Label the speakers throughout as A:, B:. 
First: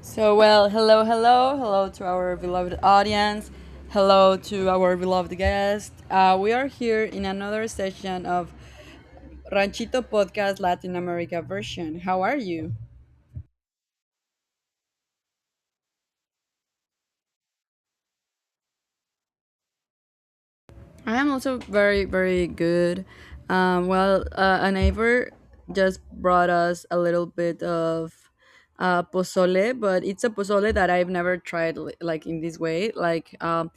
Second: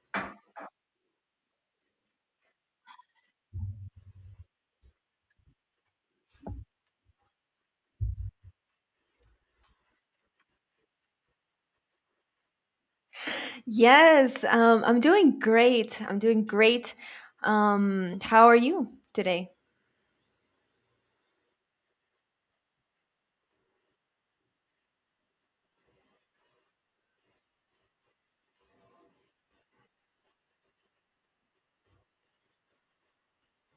A: So, well, hello, hello, hello to our beloved audience. Hello to our beloved guest. We are here in another session of Ranchito Podcast Latin America version. How are you?
B: Yes, I'm doing great. I'm doing great. How are you today?
A: I am also very, very good. Well, a neighbor just brought us a little bit of pozole, but it's a pozole that I've never tried like in this way. Like,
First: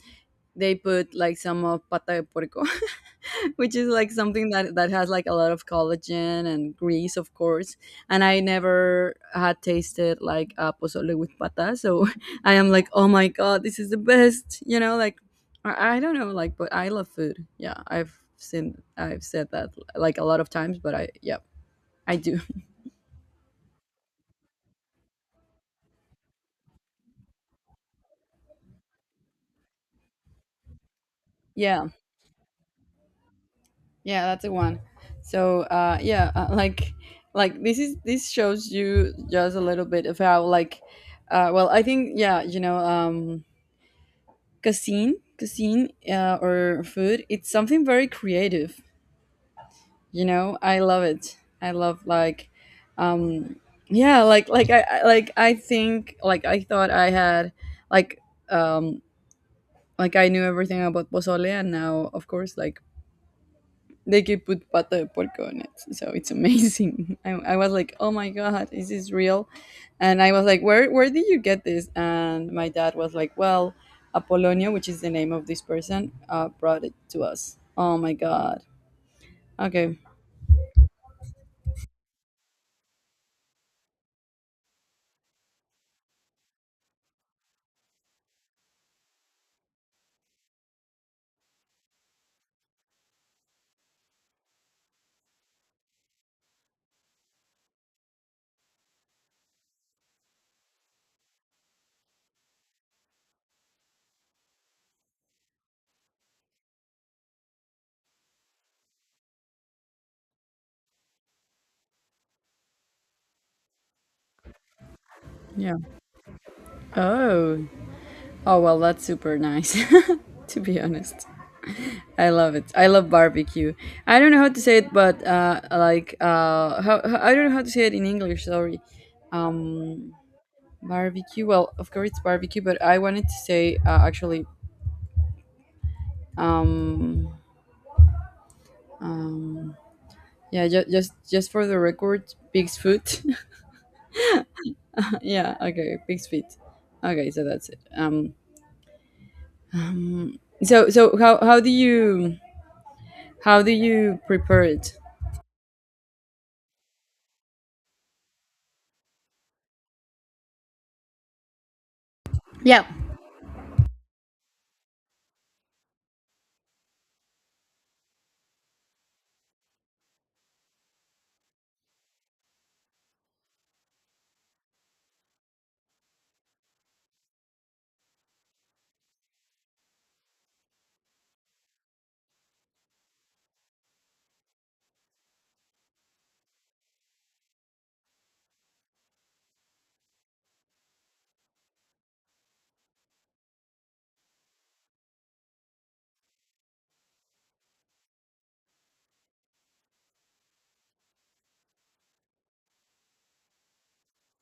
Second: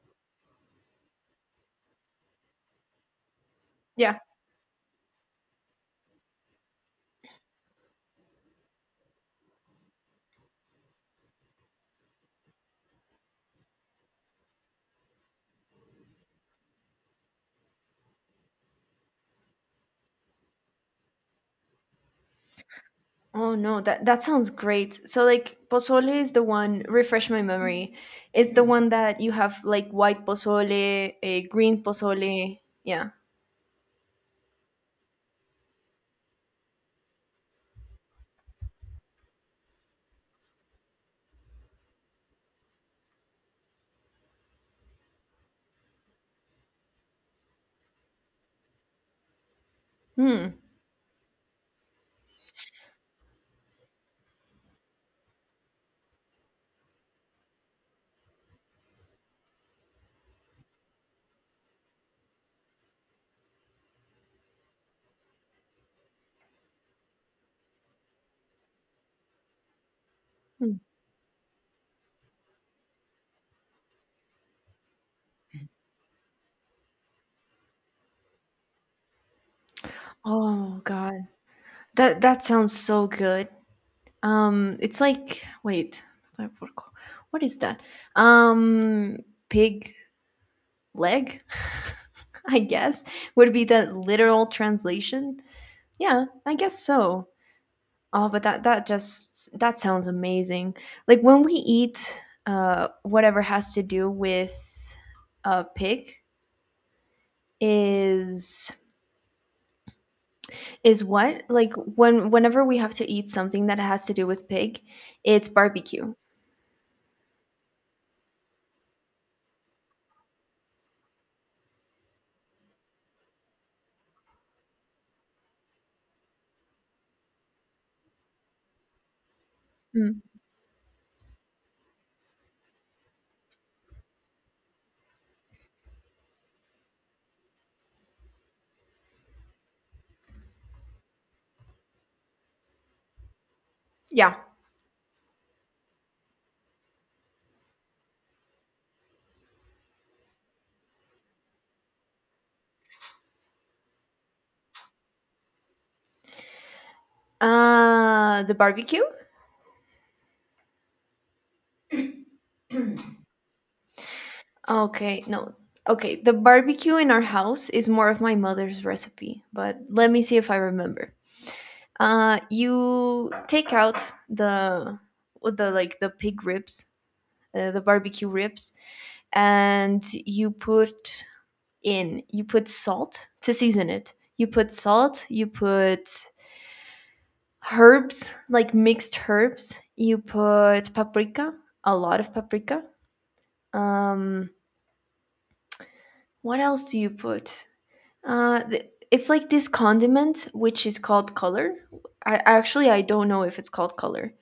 A: they put like some of pata de porco, which is like
B: Yeah.
A: something that has like a lot of collagen and grease, of course. And I never had tasted like a pozole with pata, so I am like, oh my god, this is the best, you know? Like, I don't know, like, but I love food. Yeah, I've said that like a lot of times, but I, yeah, I do.
B: Oh no, that sounds great. So like pozole is the one, refresh my memory. It's the one that you have like white pozole, a green
A: Yeah.
B: pozole. Yeah.
A: Yeah, that's the one. So, yeah, like, this shows you just a little bit of how, like, well, I think, yeah, you know, cuisine, or food, it's something very creative. You
B: Hmm.
A: know, I love it. I love like, um, yeah, like, like I think, like I thought I had, like, um, like I knew everything about pozole, and now, of course, like they could put pata de porco on it. So it's amazing. I was like, oh my god, is this real? And I was like,
B: Hmm.
A: where did you get this? And my dad was like, well, Apollonia, which is the name of this person, brought it to us. Oh my god. Okay.
B: Oh God. That sounds so good. It's like wait, what is that? Um, pig leg, I guess, would be the literal translation. Yeah, I guess so. Oh, but that sounds amazing. Like when we eat whatever has to do with a pig is is what? Like whenever we have to eat something that has to do with pig, it's
A: Yeah.
B: barbecue.
A: Oh. Oh well, that's super nice. to be honest. I love it. I love barbecue. I don't know how to say it, but like I don't know how to say it in English. Sorry. Um,
B: Mm.
A: Barbecue. Well, of course it's barbecue, but I wanted to say actually, um, um, yeah, just for the record, pig's foot.
B: Yeah.
A: yeah. Okay, pig's feet. Okay, so that's it. So how do you how do you prepare it?
B: The barbecue.
A: Yeah.
B: Okay, no. Okay, the barbecue in our house is more of my mother's recipe, but let me see if I remember. You take out the the pig ribs, the barbecue ribs, and you put in you put salt to season it. You put salt, you put herbs, like mixed herbs. You put paprika, a lot of paprika. Um, what else do you put? It's like this condiment which is called color. I don't know if it's called color,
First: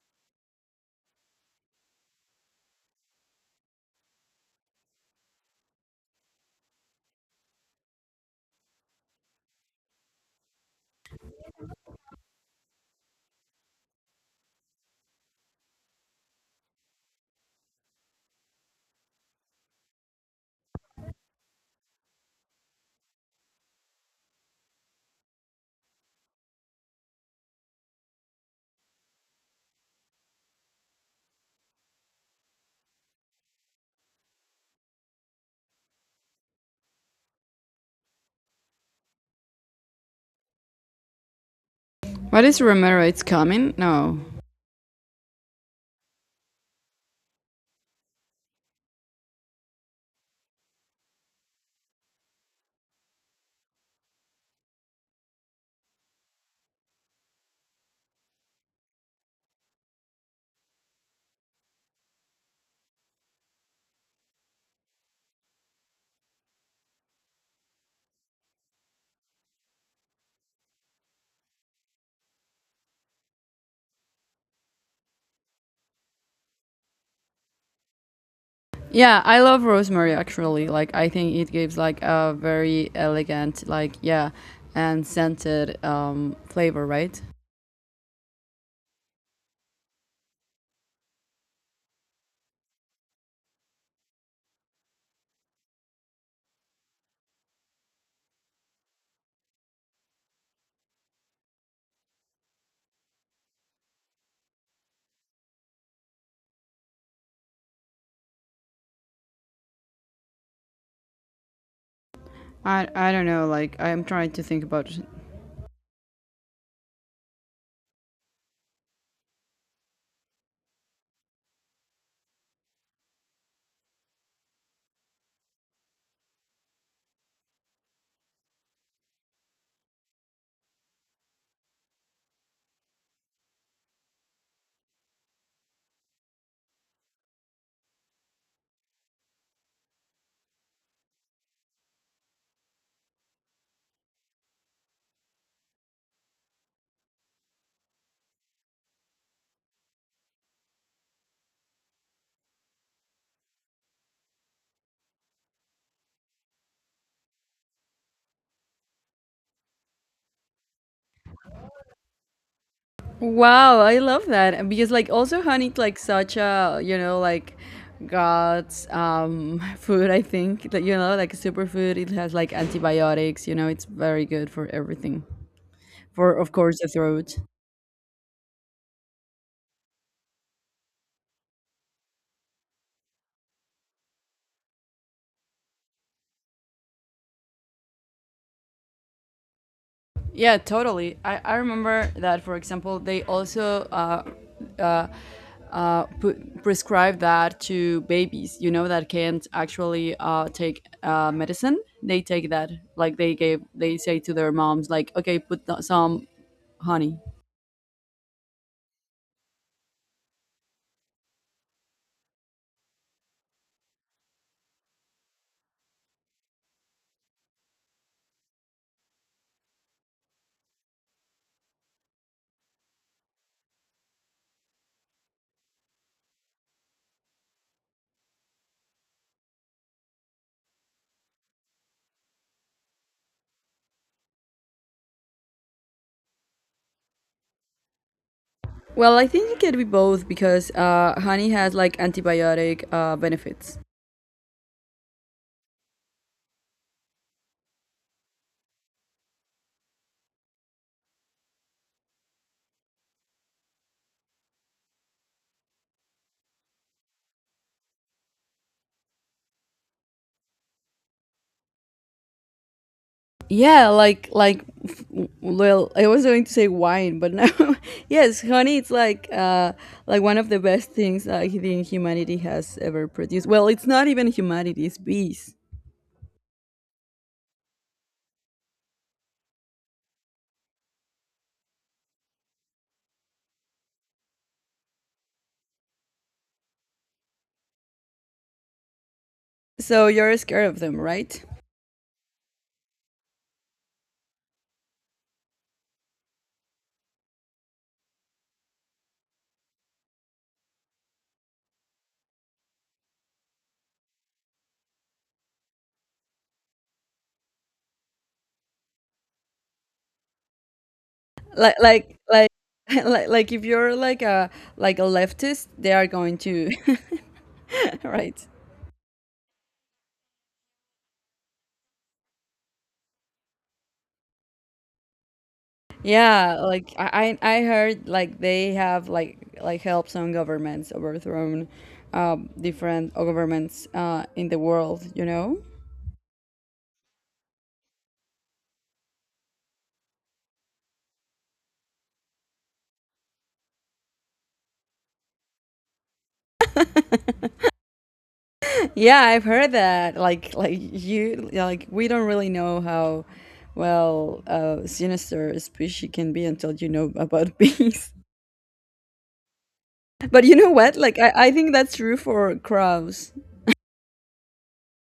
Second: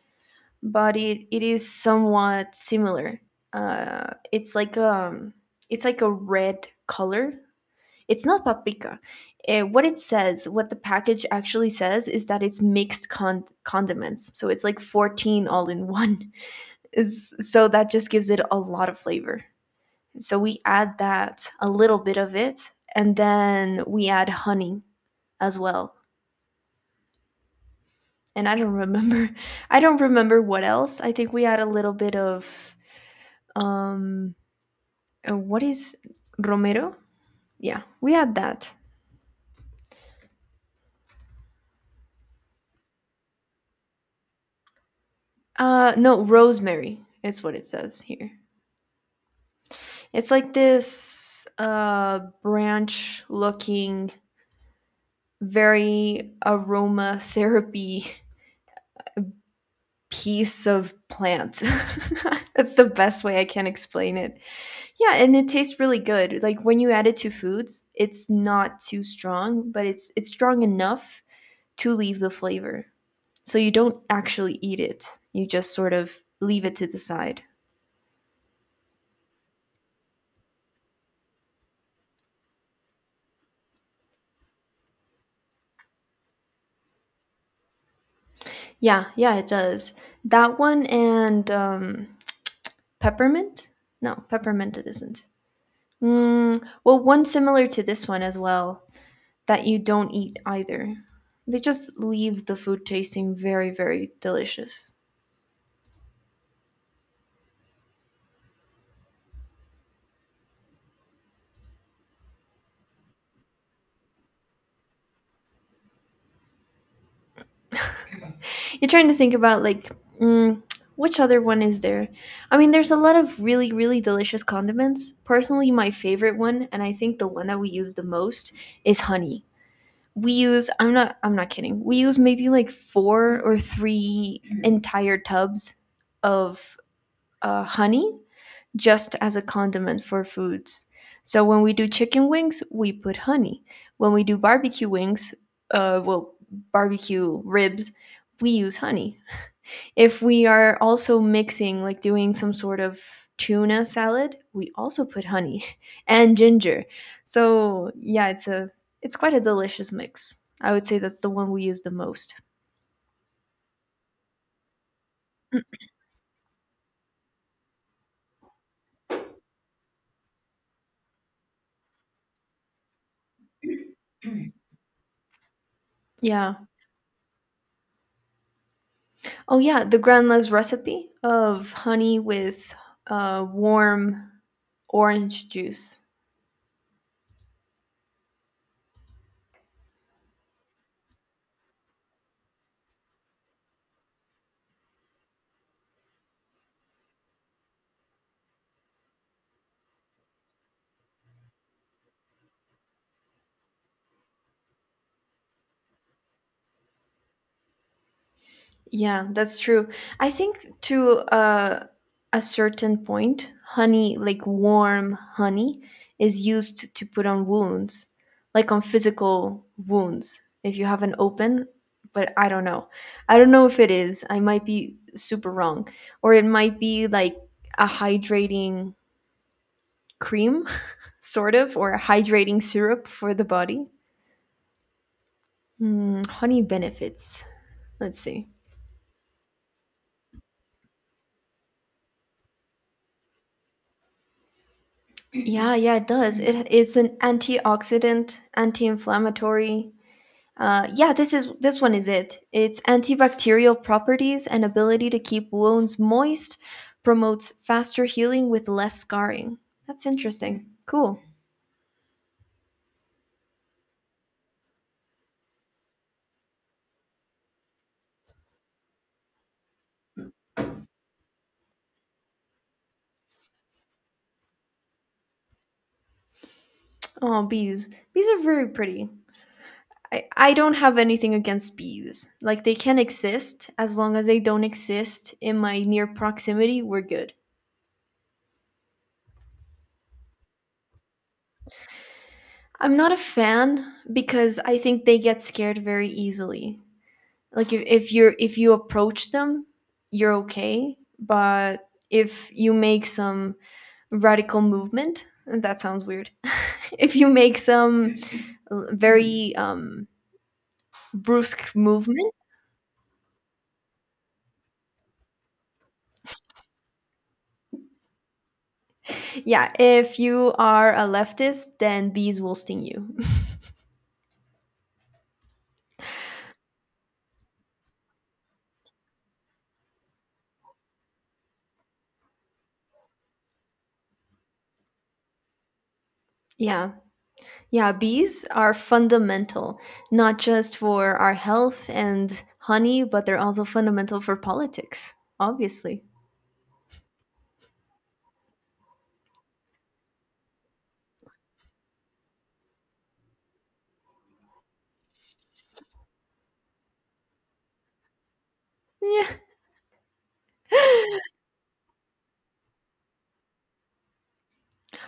B: but it is somewhat similar. It's like it's like a red color. It's not paprika. What it says, what the package actually says, is that it's mixed condiments. So it's like 14 all in one. Is so that just gives it a lot of flavor. So we add that a little bit of it, and then we add honey as well. And I don't remember. I don't remember what else. I think we had a little bit of um what is romero? Yeah, we had that.
A: What is romero? It's coming? No.
B: No, rosemary is what it says here. It's like this branch looking very aromatherapy piece of plant. That's the best way I can explain it. Yeah, and it tastes really good. Like when you add it to foods, it's not too strong, but it's strong enough to leave the flavor. So you don't actually eat it. You just sort of leave it to the side.
A: Yeah, I love rosemary actually. Like I think it gives like a very elegant, like yeah, and scented flavor, right?
B: Yeah, yeah, it does. That one and peppermint? No, peppermint it isn't. Mm, well, one similar to this one as well that you don't eat either. They just leave the food tasting very, very delicious.
A: I don't know. Like I'm trying to think about it.
B: You're trying to think about like mm, which other one is there? I mean, there's a lot of really really delicious condiments. Personally, my favorite one, and I think the one that we use the most, is honey. We use I'm not kidding. We use maybe like four or three entire tubs of honey just as a condiment for foods. So when we do chicken wings, we put honey. When we do barbecue wings, uh, well, barbecue ribs, we use honey if we are also mixing, like doing some sort of tuna salad, we also put honey and ginger. So yeah, it's quite a delicious mix. I would say that's the one we use the most.
A: Wow, I love that because like also honey, like such a, you know, like God's food, I think, that, you know, like superfood, it has like antibiotics, you know, it's very good for everything, for, of
B: Yeah.
A: course, the throat.
B: Oh yeah, the grandma's recipe of honey with warm orange juice.
A: Yeah, totally. I remember that, for example, they also uh, prescribe that to babies, you know, that can't actually take medicine. They take that, like they gave, they say to their moms, like, okay, put some honey.
B: Yeah, that's true. I think to a certain point, honey, like warm honey, is used to put on wounds, like on physical wounds, if you have an open. But I don't know. I don't know if it is. I might be super wrong. Or it might be like a hydrating cream, sort of, or a hydrating syrup for the body. Hmm, honey benefits. Let's see.
A: Well, I think it could be both because honey has like antibiotic benefits.
B: Yeah, yeah, it does. It's an antioxidant, anti-inflammatory. Yeah, this one is it. Its antibacterial properties and ability to keep wounds moist promotes faster healing with less scarring. That's interesting. Cool.
A: Yeah, like well, I was going to say wine, but now yes, honey, it's like one of the best things I think humanity has ever produced. Well, it's not even humanity, it's bees.
B: Oh, bees. Bees are very pretty. I don't have anything against bees. Like they can exist as long as they don't exist in my near proximity, we're good.
A: So you're scared of them, right?
B: I'm not a fan because I think they get scared very easily. Like if you approach them you're okay but if you make some radical movement that sounds weird. If you make some very brusque
A: Like like
B: movement.
A: like if you're like a leftist, they are going to right.
B: Yeah, if you are a leftist then bees will sting you.
A: Yeah, like I heard like they have helped some governments overthrown different governments in the world, you know?
B: Yeah, yeah, bees are fundamental, not just for our health and honey but they're also fundamental for politics, obviously.
A: Yeah, I've heard that. Like you like we don't really know how well sinister a species can be until you know about bees.
B: Yeah.
A: But you know what? Like I think that's true for crows.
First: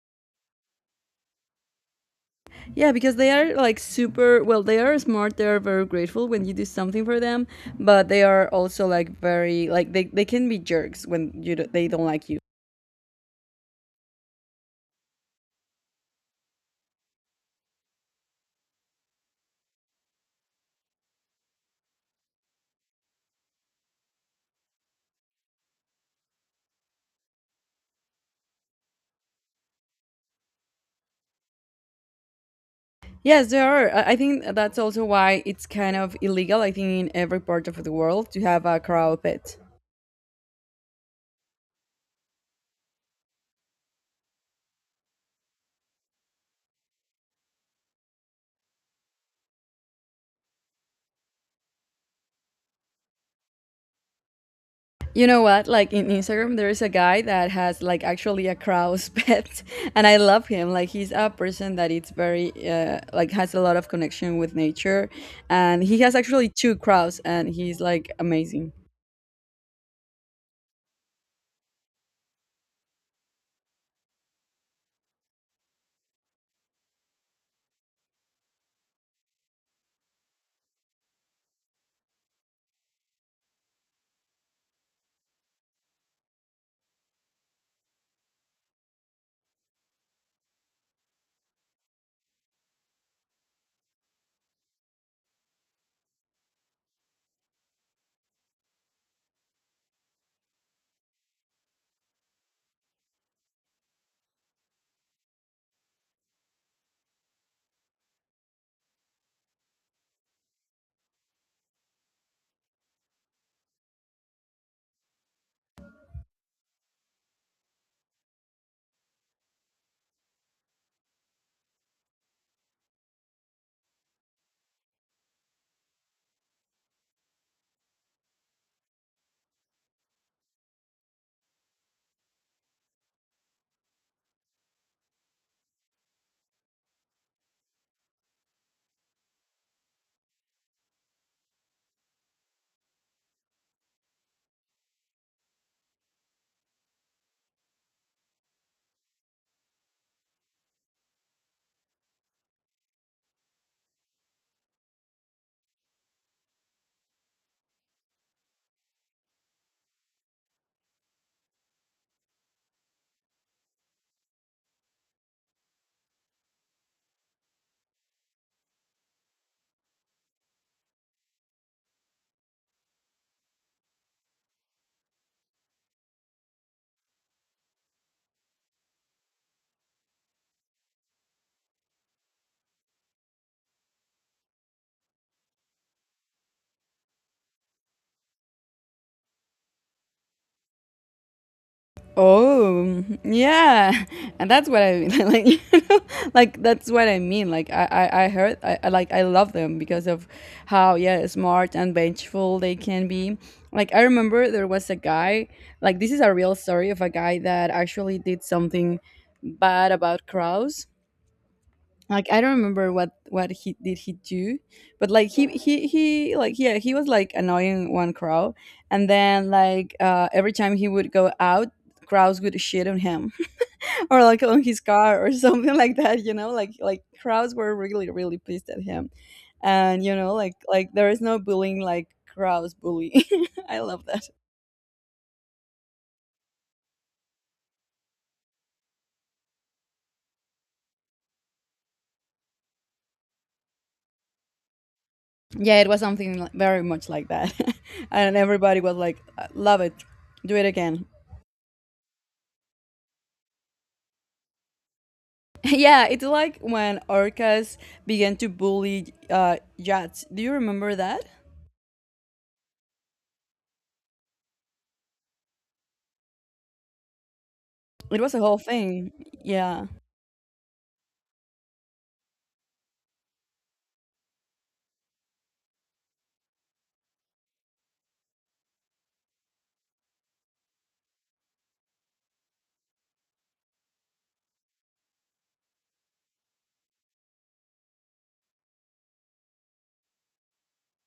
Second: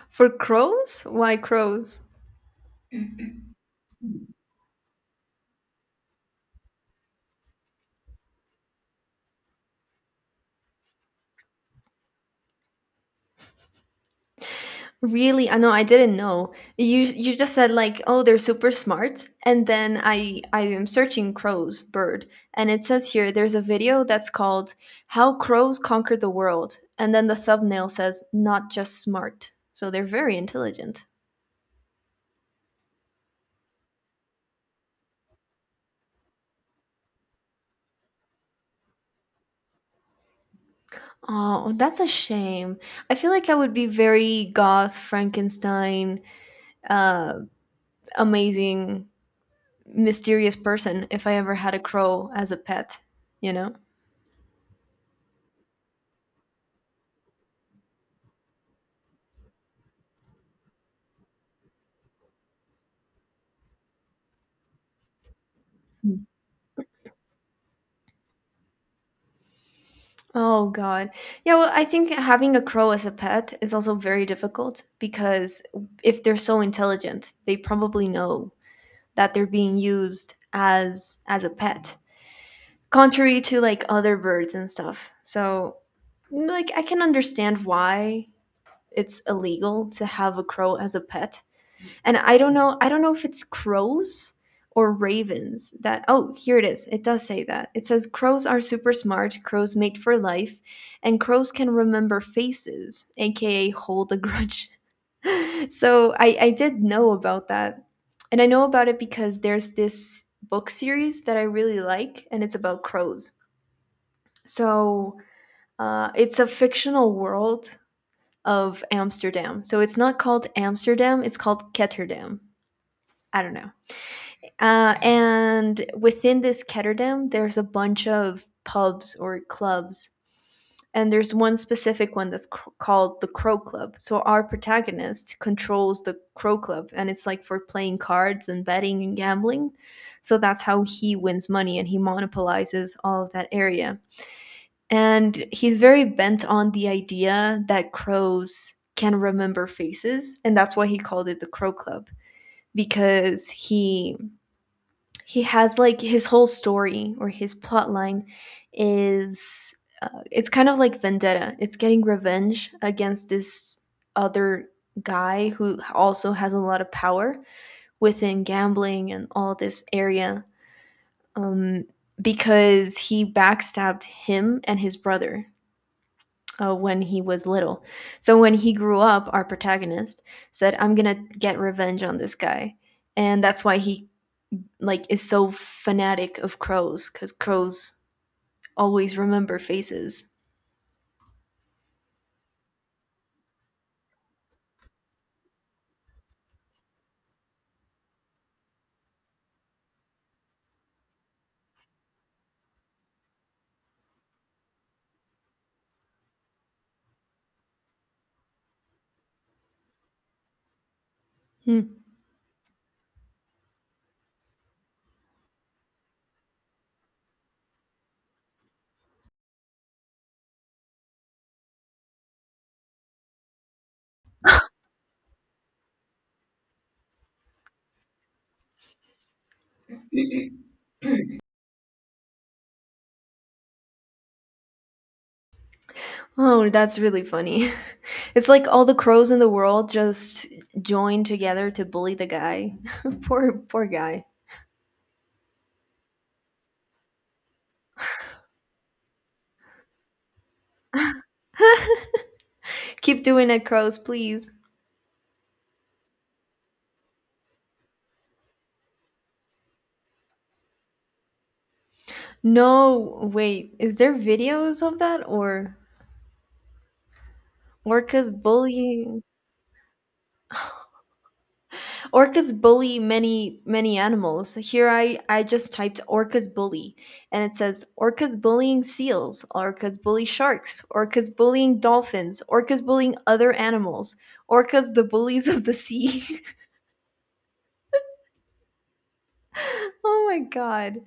B: For crows? Why crows?
A: Yeah, because they are like super well, they are smart, they are very grateful when you do something for them, but they are also like very like they can be jerks when you do, they don't like you.
B: Really? I know I didn't know. You just said like, "Oh, they're super smart." And then I am searching crows bird, and it says here there's a video that's called How Crows Conquered the World, and then the thumbnail says not just smart. So they're very intelligent.
A: Yes, there are. I think that's also why it's kind of illegal I think in every part of the world to have a cow pet.
B: Oh, that's a shame. I feel like I would be very goth, Frankenstein, uh amazing, mysterious person if I ever had a crow as a pet, you know?
A: You know what? Like in Instagram, there is a guy that has like actually a crow's pet, and I love him. Like he's a person that it's very like has a lot of connection with nature, and he has
B: Mm.
A: actually two crows, and he's like amazing.
B: Oh God. Yeah, well, I think having a crow as a pet is also very difficult because if they're so intelligent, they probably know that they're being used as a pet, contrary to like other birds and stuff. So, like I can understand why it's illegal to have a crow as a pet and I don't know. I don't know if it's crows or ravens that. Oh, here it is. It does say that. It says crows are super smart. Crows mate for life, and crows can remember faces, aka hold a grudge. So I did know about that, and I know about it because there's this book series that I really like, and it's about crows. So it's a fictional world of Amsterdam. So it's not called Amsterdam. It's called Ketterdam. I don't know. And within this ketterdam, there's a bunch of pubs or clubs. And there's one specific one that's called the Crow Club. So our protagonist controls the Crow Club, and it's like for playing cards and betting and gambling. So that's how he wins money and he monopolizes all of that area. And he's very bent on the idea that crows can remember faces. And that's why he called it the Crow Club, because he has like his whole story or his plot line is it's kind of like vendetta, it's getting revenge against this other guy who also has a lot of power within gambling and all this area, um, because he backstabbed him and his brother when he was little. So when he grew up our protagonist said I'm gonna get revenge on this guy and that's why he like is so fanatic of crows because crows always remember faces.
A: Oh, yeah, and that's what I mean. like, know, like that's what I mean. Like, I heard, I like, I love them because of how, yeah, smart and vengeful they can be. Like, I remember there was a guy. Like, this is a real story of a guy that actually did something bad about crows,
B: Hmm.
A: like I don't remember what he did he do, but like he like, yeah, he was like annoying one crow, and then like every time he would go out, crowds would shit on him or like on his car or something like that, you know, like crowds were really, really pissed at him, and you know, like there is no bullying like crowds bully. I love that.
B: Oh, that's really funny. It's like all the crows in the world just join together to bully the guy. Poor poor guy.
A: Yeah, it was something like, very much like that. And everybody was like, love it, do it again."
B: Keep doing it, crows, please.
A: Yeah, it's like when orcas began to bully jets. Do you remember that?
B: No, wait. Is there videos of that or
A: It
B: orcas
A: was a whole thing.
B: bullying?
A: Yeah.
B: Orcas bully many, many animals. Here I just typed orcas bully and it says orcas bullying seals, orcas bully sharks, orcas bullying dolphins, orcas bullying other animals, orcas the bullies of the sea. Oh my god.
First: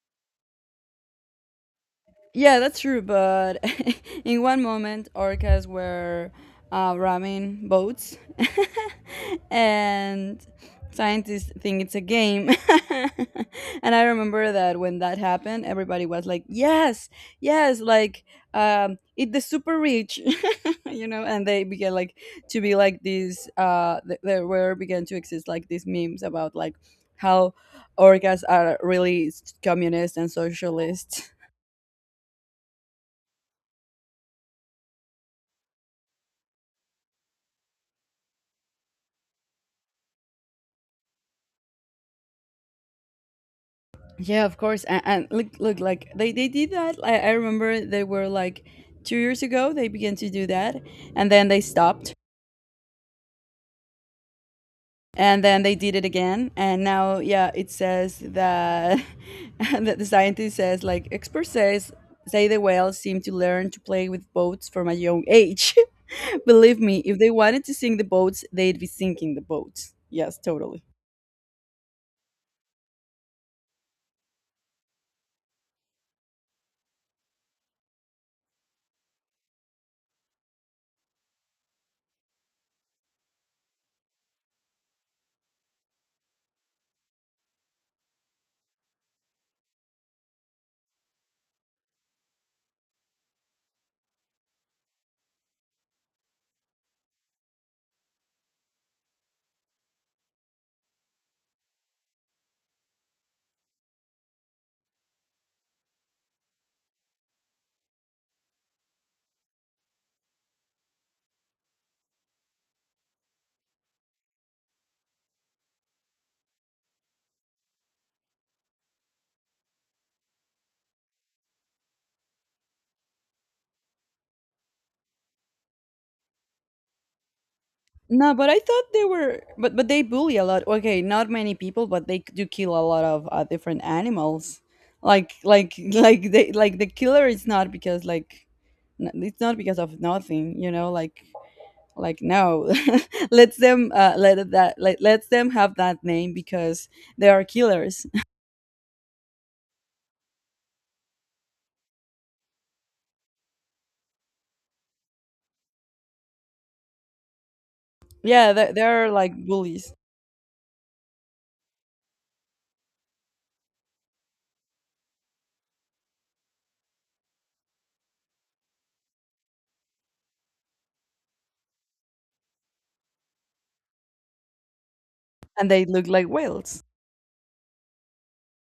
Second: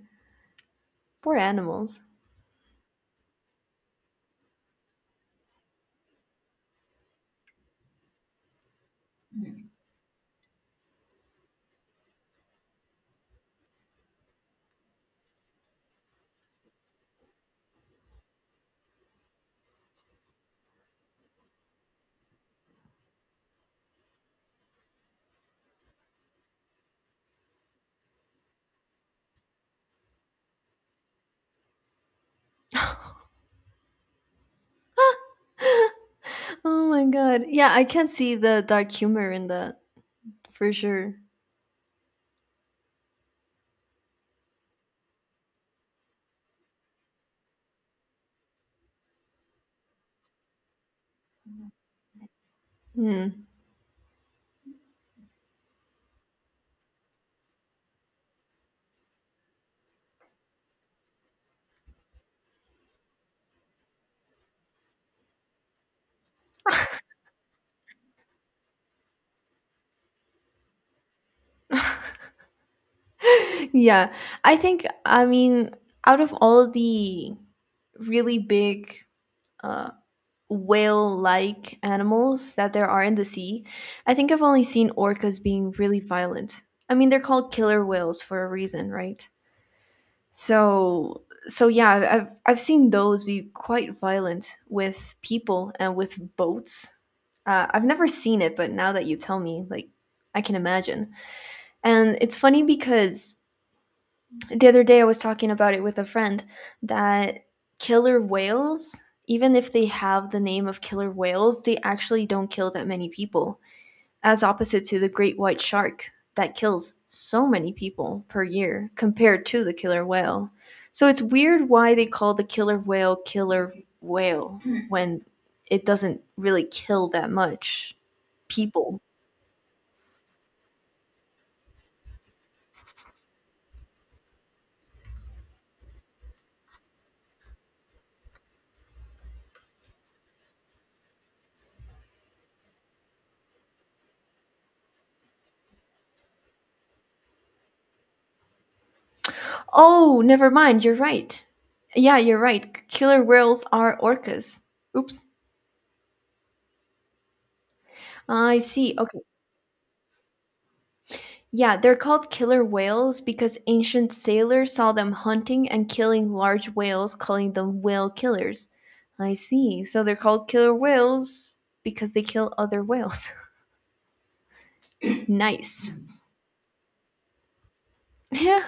B: Poor animals.
A: Yeah, that's true. But in one moment, orcas were ramming boats, and scientists think it's a game. And I remember that when that happened, everybody was like, "Yes, yes!" Like, eat the super rich. you know, and they began like to be like these th- there were began to exist like these memes about like how orcas are really communist and socialist.
B: Oh my god. Yeah, I can see the dark humor in that for sure.
A: Yeah, of course, and look look like they did that. I remember they were like 2 years ago they began to do that, and then they stopped,
B: Hmm.
A: and then they did it again, and now yeah it says that that the scientist says like experts say the whales seem to learn to play with boats from a young age. Believe me, if they wanted to sink the boats, they'd be sinking the boats. Yes, totally.
B: Yeah. I think, I mean, out of all the really big uh, whale like animals that there are in the sea, I think I've only seen orcas being really violent. I mean, they're called killer whales for a reason, right? So yeah, I've seen those be quite violent with people and with boats. I've never seen it, but now that you tell me, like, I can imagine. And it's funny because the other day I was talking about it with a friend that killer whales, even if they have the name of killer whales, they actually don't kill that many people, as opposite to the great white shark that kills so many people per year compared to the killer whale. So it's weird why they call the killer whale when it doesn't really kill that much
A: No, but I thought
B: people.
A: they were, but they bully a lot. Okay, not many people, but they do kill a lot of different animals. Like they like the killer is not because like it's not because of nothing, you know. Like no, let them let that like lets them have that name because they are killers.
B: Oh, never mind, you're right. Yeah, you're right. Killer whales are orcas. Oops.
A: yeah,
B: I
A: they
B: see.
A: are
B: Okay.
A: like bullies
B: Yeah, they're called killer whales because ancient sailors saw them hunting and killing large whales, calling them whale killers. I see. So they're called killer whales because they kill other whales.
A: and they
B: Nice.
A: look like whales.
B: Yeah.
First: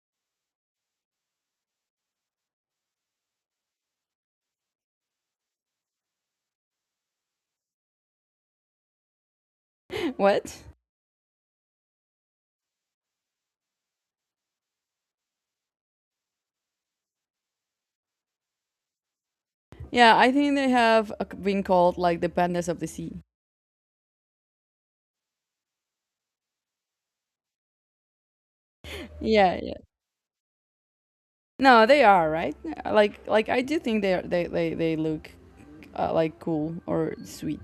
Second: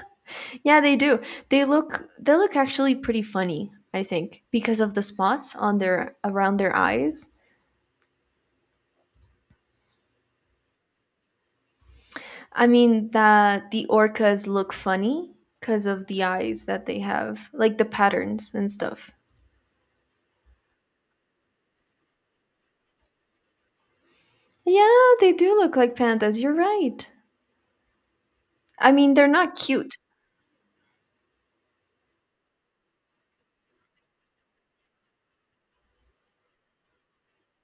B: Yeah, they do. They look actually pretty funny, I think, because of the spots on their around their eyes.
A: what?
B: I mean that the orcas look funny because of the eyes that they have, like the patterns and stuff.
A: Yeah, I think they have a been called like the pandas of the sea.
B: Yeah, they do look like pandas. You're right. I mean, they're not
A: Yeah, yeah.
B: cute.
A: No, they are right. Like I do think they are, they look like cool or sweet.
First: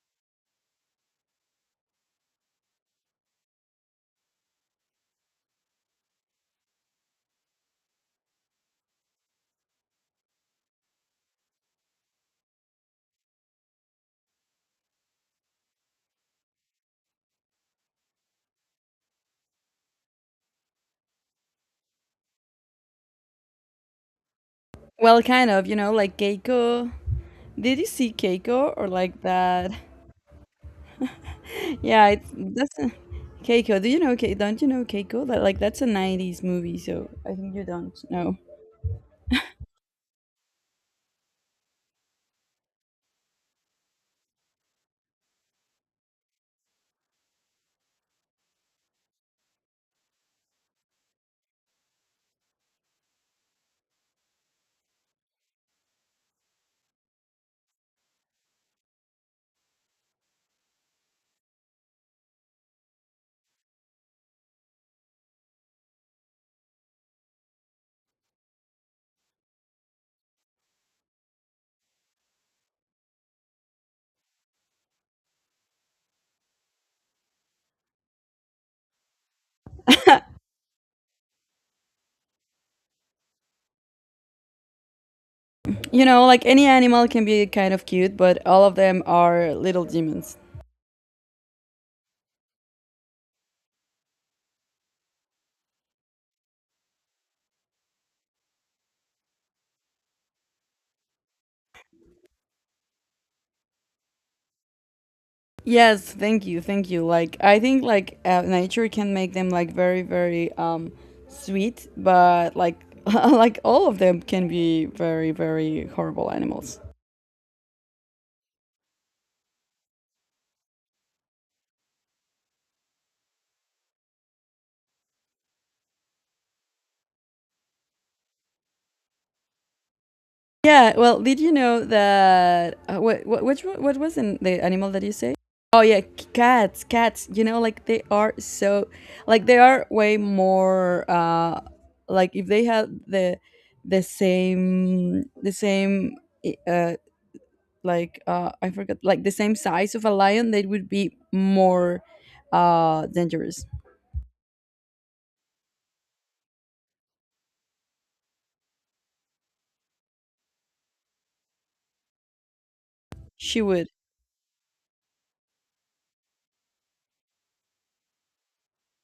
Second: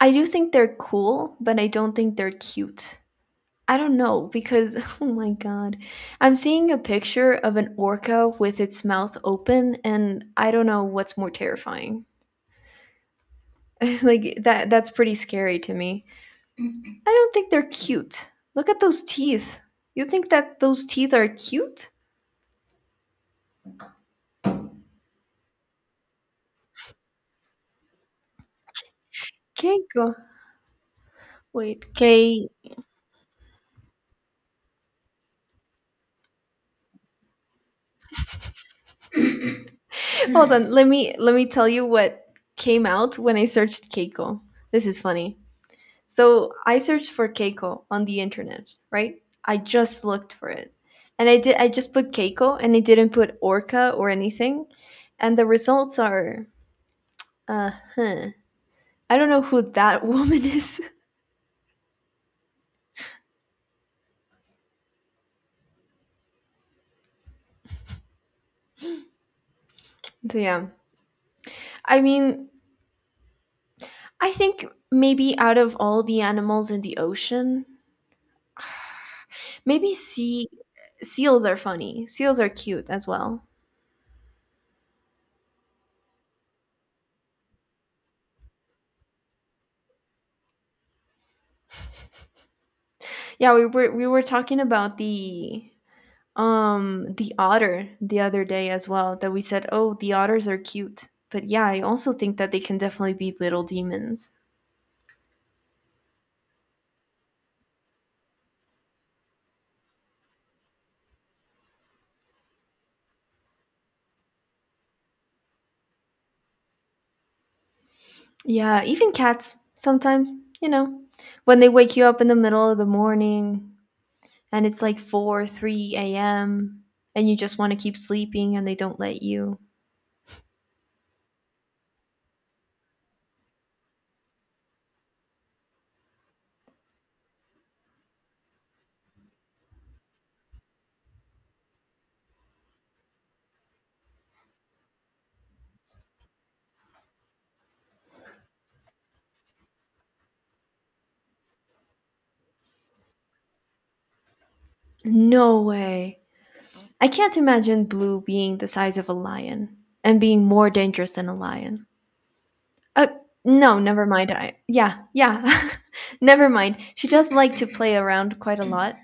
B: I do think they're cool, but I don't think they're cute. I don't know because, oh my God. I'm seeing a picture of an orca with its mouth open, and I don't know what's more terrifying. Like that's pretty scary to me. I don't think they're cute. Look at those teeth. You think that those teeth are cute?
A: Well, kind of. You know, like Keiko. Did you see Keiko or like that?
B: Keiko. Wait,
A: Yeah, it's
B: K
A: that's a, Keiko. Do you know? Don't you know Keiko? That like that's a '90s movie, so I think you don't know.
B: hold on, let me tell you what came out when I searched Keiko. This is funny. So I searched for Keiko on the internet, right? I just looked for it. And I just put Keiko and I didn't put Orca or anything. And the results are uh huh. I don't know who that woman is. So yeah. I mean, I think maybe out of all the animals in the ocean, maybe seals are funny. Seals are cute as well.
A: You know, like any animal can be kind of cute, but all of them are little demons.
B: Yeah, we were talking about the otter the other day as well that we said, "Oh, the otters are cute." But yeah, I also think that they can definitely be little demons.
A: Yes, thank you, thank you. Like I think like nature can make them like very, very sweet, but like like all of them can be very, very horrible animals.
B: Yeah, even cats sometimes, you know, when they wake you up in the middle of the morning and it's like 4, 3 a.m. and you just want to keep sleeping and they don't let you.
A: Yeah, well, did you know that what which what was in the animal that you say? Oh yeah, cats, cats. You know, like they are so, like they are way more. Like if they had the same i- uh like I forgot, like the same size of a lion, they would be more dangerous.
B: No way. I can't imagine Blue being the size of a lion and being more dangerous than a lion. Uh,
A: She
B: no,
A: would.
B: never mind. I Yeah, yeah. Never mind. She does like to play around quite a lot,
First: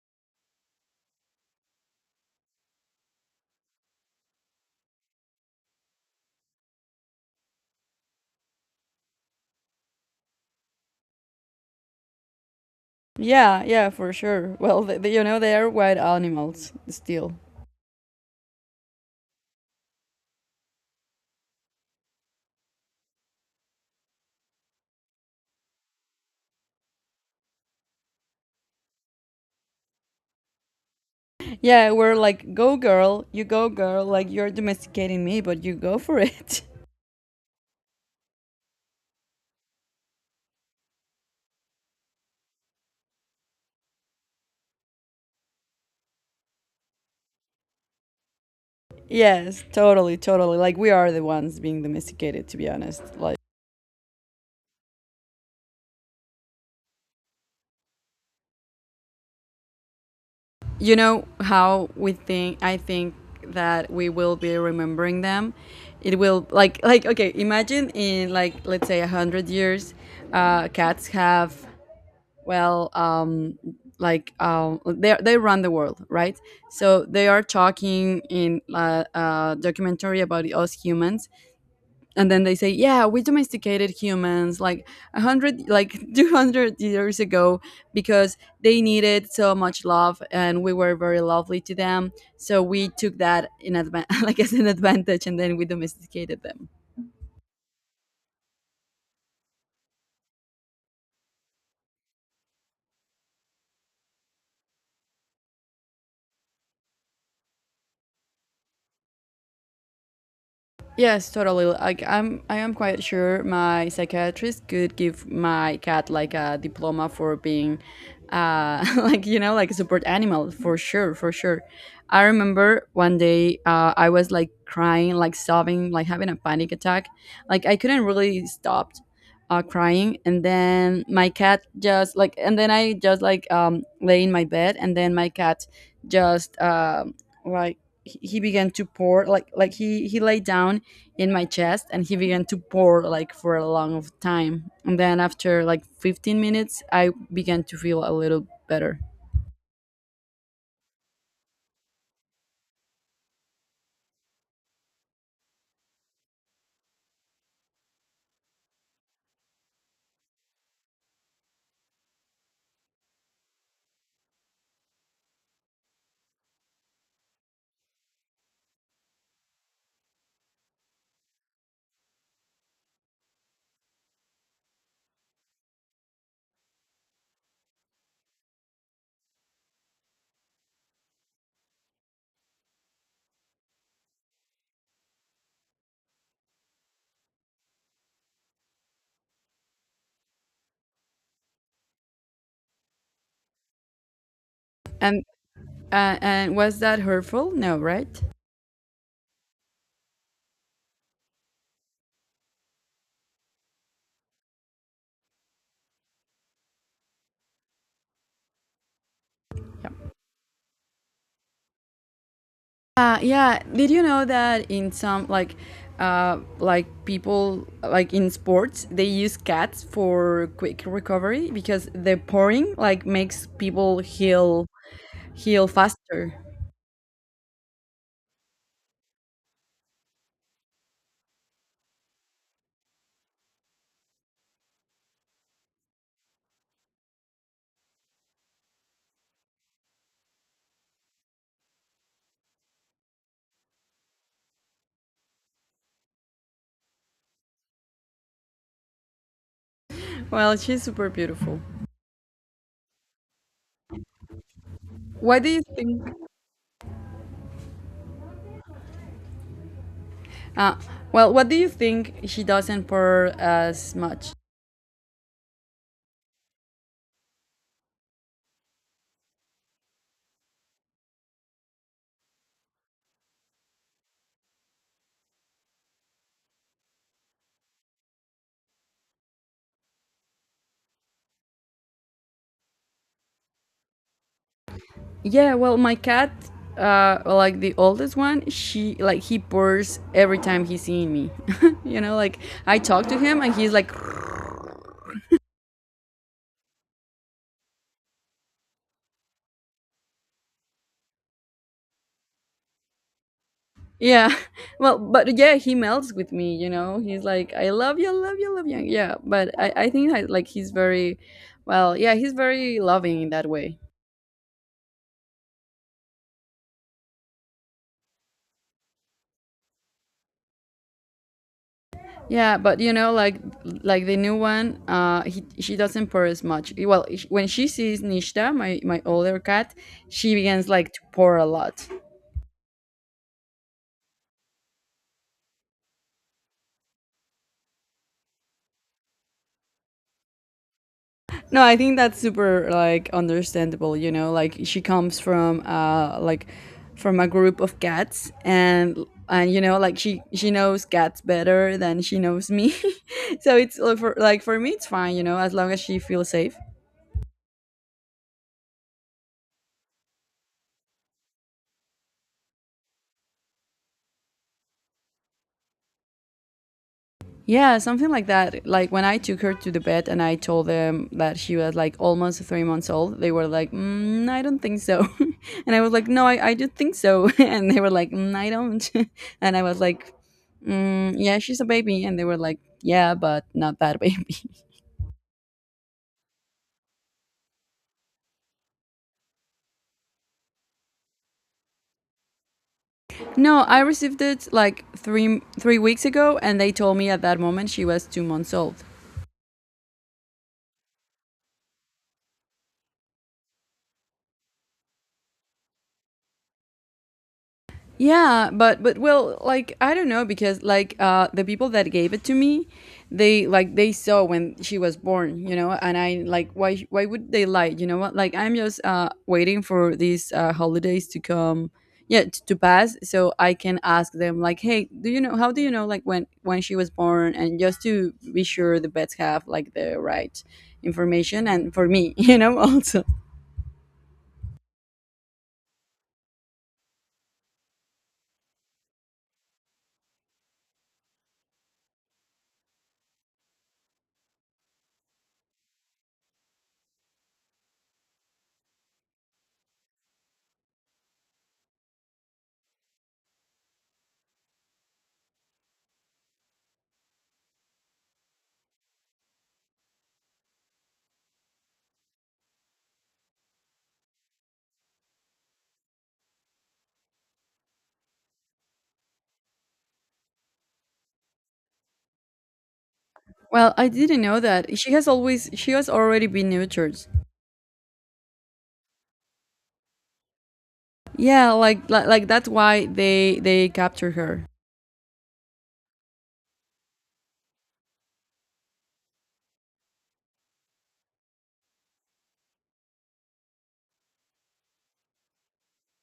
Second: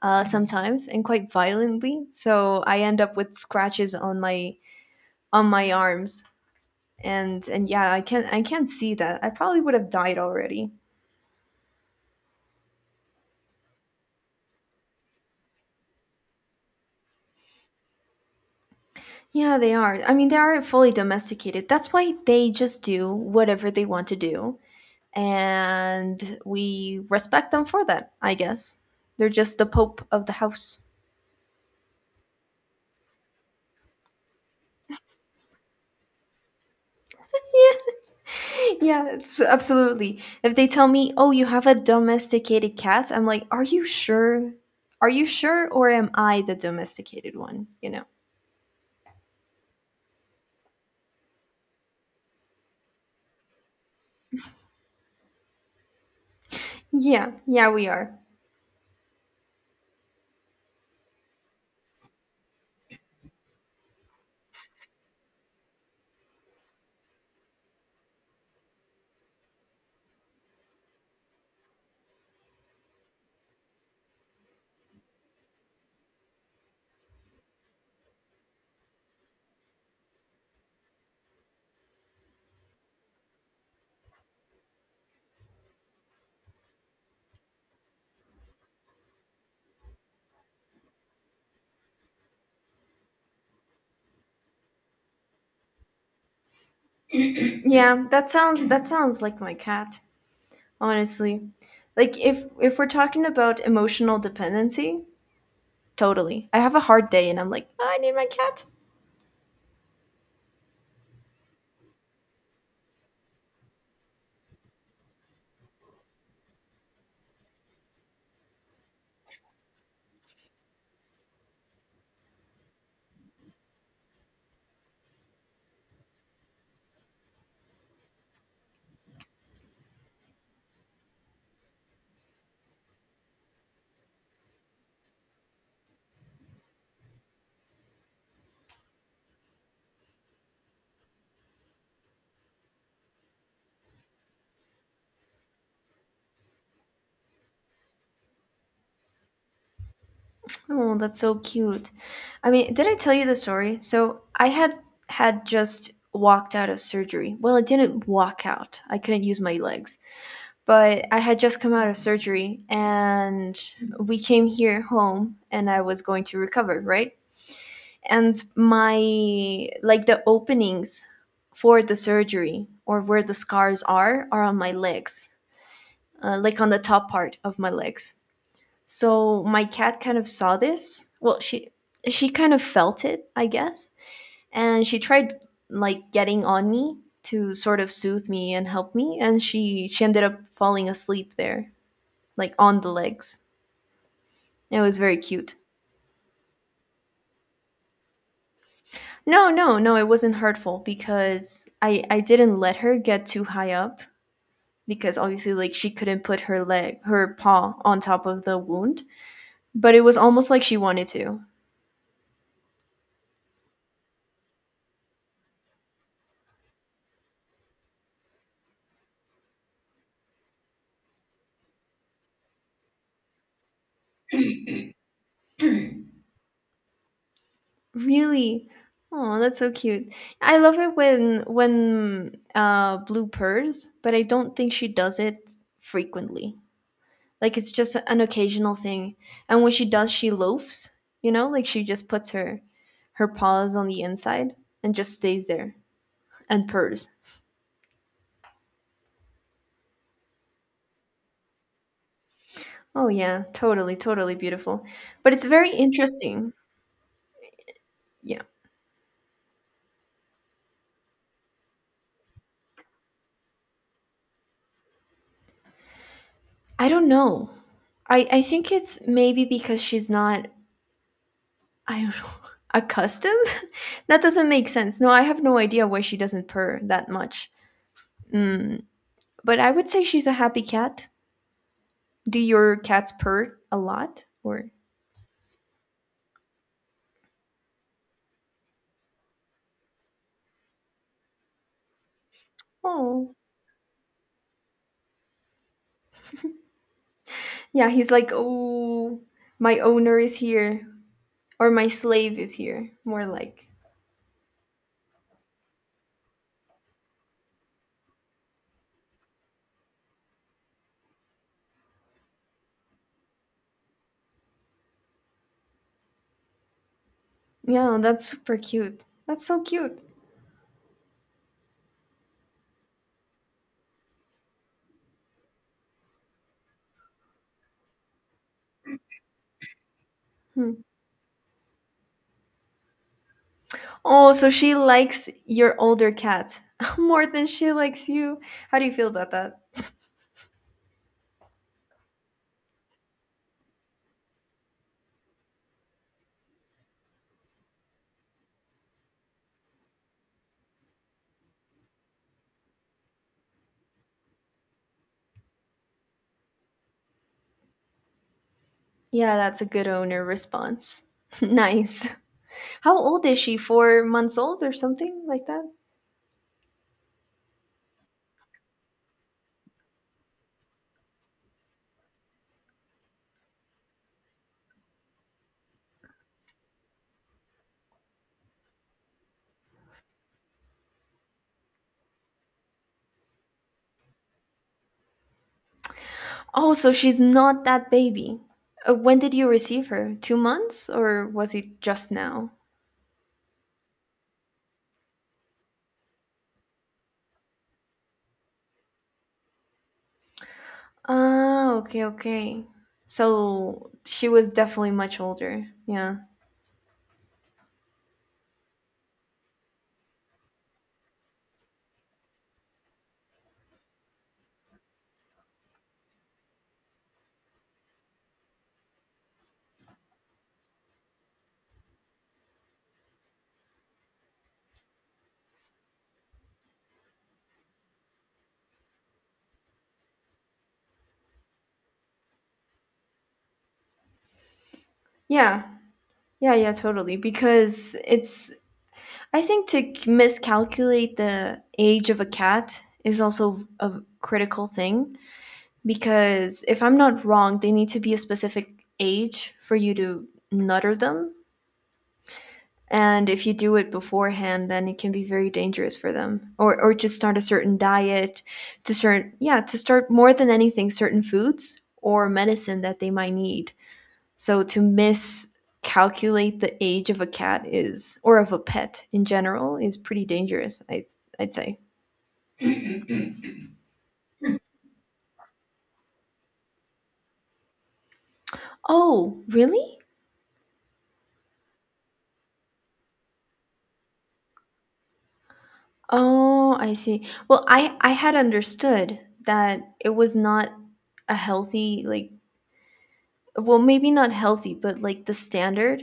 B: sometimes and quite violently. So I end up with scratches on my arms. And yeah, I can't see that. I probably would have died already.
A: Yeah, yeah, for sure. Well, you know, they are wild animals still.
B: Yeah, they are. I mean, they are fully domesticated. That's why they just do whatever they want to do, and we respect them for that, I guess. They're just the pope of the house.
A: Yeah, we're like, go girl, you go girl, like you're domesticating me, but you go for it.
B: Yeah, it's absolutely. If they tell me, "Oh, you have a domesticated cat," I'm like, "Are you sure? Are you sure, or am I the domesticated one?" You know?
A: yes, totally, totally. Like we are the ones being domesticated, to be honest. Like.
B: Yeah, yeah, we are.
A: You know how we think, I think that we will be remembering them, it will like, okay, imagine in like, let's say, a 100 years, cats have, well, they run the world, right? So they are talking in a documentary about us humans, and then they say, yeah, we domesticated humans like 100, like 200 years ago, because they needed so much love, and we were very lovely to them, so we took that in advan like as an advantage, and then we domesticated them.
B: Yeah, that sounds like my cat. Honestly, like if we're talking about emotional dependency, totally. I have a hard day, and I'm like, "Oh, I need my cat."
A: Yes, totally. Like I am quite sure my psychiatrist could give my cat like a diploma for being like you know like a support animal for sure, for sure. I remember one day I was like crying, like sobbing, like having a panic attack. Like I couldn't really stop crying, and then my cat just like, and then I just like lay in my bed, and then my cat just like he began to pour like he lay down in my chest and he began to pour like for a long of time and then after like 15 minutes I began to feel a little better
B: Oh, that's so cute. I mean, did I tell you the story? So I had just walked out of surgery. Well, I didn't walk out. I couldn't use my legs. But I had just come out of surgery and we came here home and I was going to recover, right? And my like the openings for the surgery or where the scars are on my legs. Like on the top part of my legs so my cat kind of saw this. Well, she kind of felt it, I guess, and she tried like getting on me to sort of soothe me and help me, and she ended up falling asleep there, like on the legs. It was very
A: and
B: cute.
A: and was that hurtful, no, right?
B: No, no, no, it wasn't hurtful because I didn't let her get too high up because obviously like she couldn't put her paw on top of the wound, but it was almost like she wanted to.
A: Yeah, did you know that in some like people like in sports they use cats for quick recovery because the pouring like makes people heal heal faster.
B: Really? Oh, that's so cute. I love it when Blue purrs, but I don't think she does it frequently. Like it's just an occasional thing. And when she does, she loafs, like she just puts her paws on the inside and just stays there and purrs.
A: Well, she's super beautiful.
B: Oh yeah, totally, totally beautiful. But
A: What
B: it's
A: do you
B: very
A: think?
B: interesting. Yeah.
A: Uh, well, what do you think she doesn't purr as much?
B: I don't know. I think it's maybe because she's not I don't know. Accustomed? That doesn't make sense. No, I have no idea why she doesn't purr that much. Mm, but I would say she's a happy cat. Do your cats purr a lot? Or,
A: Yeah, well, my cat, like the oldest one, she like he purrs every time he's seeing me. You know, like I talk to
B: oh.
A: him and he's like,
B: Yeah, he's like, oh, my owner is here. Or my slave is here. More like.
A: yeah. Well, but yeah, he melts with me. You know, he's like, I love you, love you, love you. Yeah, but I think I, like he's very, well, yeah, he's very loving in that way.
B: Yeah, that's super cute. That's so cute.
A: Yeah, but you know, like the new one, she doesn't purr as much. Well, when she sees Nishta, my older cat, she begins
B: Hmm.
A: like to purr a lot.
B: Oh, so she likes your older cat more than she likes you. How do you feel about that?
A: No, I think that's super like understandable. You know, like she comes from like from a group of cats, and you know, like she knows cats better than she knows me, so it's like for me, it's fine. You know, as long as she feels safe.
B: Yeah, that's a good owner response. Nice. How old is she? 4 months old or something like that?
A: Yeah, something like that. Like when I took her to the vet and I told them that she was like almost 3 months old, they were like, mm, I don't think so. And I was like, no, I do think so. And they were like, mm, I don't. And I was like, mm, yeah, she's a baby. And they were like, yeah, but not that baby.
B: Oh, so she's not that baby. When did you receive her? 2 months or was it just now?
A: No, I received it like 3 weeks ago and they told me at that moment she was 2 months old.
B: Ah, okay, okay. So she was definitely much older. Yeah.
A: Yeah, but well, like I don't know because like the people that gave it to me, they saw when she was born, you know, and I like why would they lie? You know what? Like I'm just waiting for these holidays to come, yeah, to pass so I can ask them like, "Hey, do you know how do you know like when she was born?" And just to be sure the vets have like the right information and for me, you know, also.
B: Yeah. Yeah, yeah, totally. Because it's, I think to miscalculate the age of a cat is also a critical thing. Because if I'm not wrong, they need to be a specific age for you to nutter them. And if you do it beforehand, then it can be very dangerous for them. Or to start a certain diet, to certain yeah, to start more than anything certain foods or medicine that they might need. So to miscalculate the age of a cat is or of a pet in general is pretty dangerous. I'd say.
A: Well, I didn't know that. She has already been nurtured.
B: Oh, really?
A: Yeah, like, like that's why they capture her.
B: Oh, I see. Well, I had understood that it was not a healthy like well maybe not healthy but like the standard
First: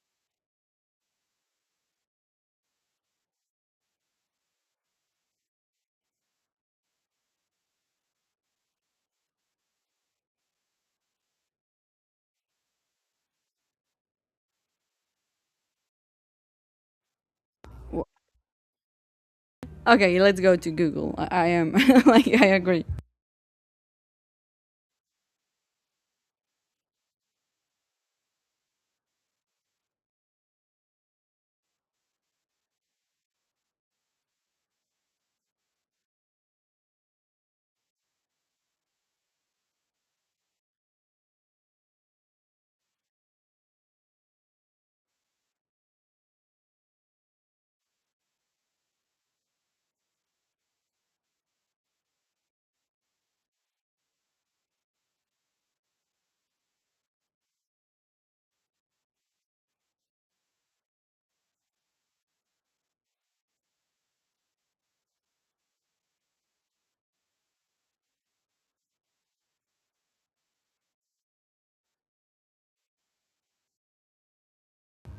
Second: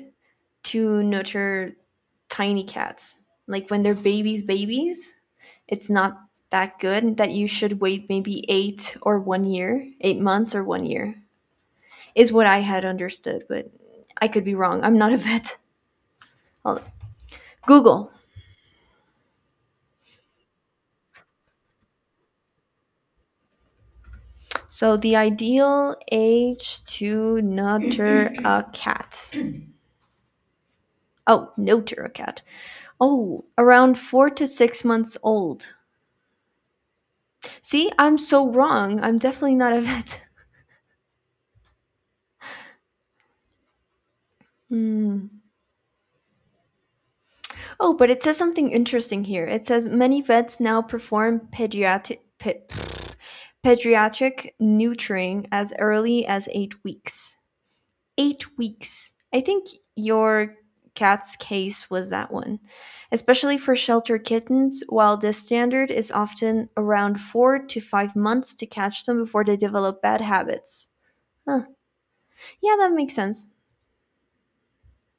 B: to nurture tiny cats. Like when they're babies, babies, it's not that good that you should wait maybe 8 or one year, 8 months or one year, is what I had understood, but I could be wrong. I'm not a vet. I'll-
A: W-
B: Google.
A: Okay, let's go to Google. I am like I agree.
B: So the ideal age to nurture a cat. Oh, nurture a cat. Oh, around 4 to 6 months old. See, I'm so wrong. I'm definitely not a vet. Hmm. Oh, but it says something interesting here. It says many vets now perform pediatric pediatric neutering as early as 8 weeks. 8 weeks. I think your cat's case was that one. Especially for shelter kittens, while this standard is often around 4 to 5 months to catch them before they develop bad habits. Huh. Yeah, that makes sense.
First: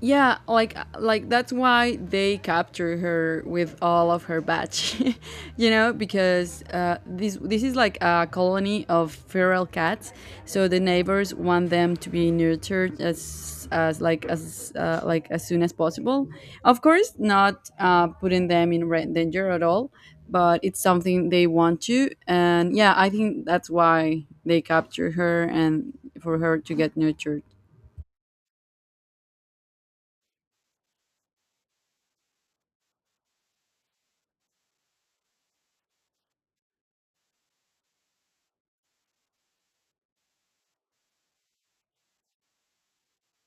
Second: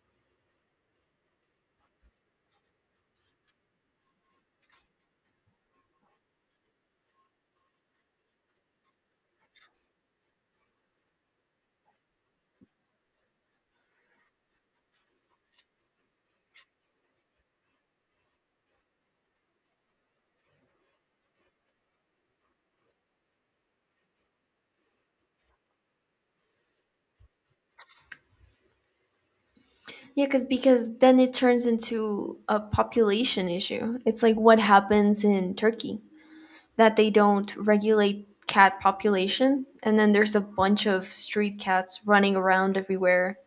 A: Yeah, like that's why they capture her with all of her batch, you know, because this is like a colony of feral cats. So the neighbors want them to be nurtured as like as soon as possible. Of course, not putting them in danger at all, but it's something they want to. And yeah, I think that's why they capture her and for her to get nurtured.
B: Yeah, cause, because then it turns into a population issue. It's like what happens in Turkey. That they don't regulate cat population and then there's a bunch of street cats running around everywhere,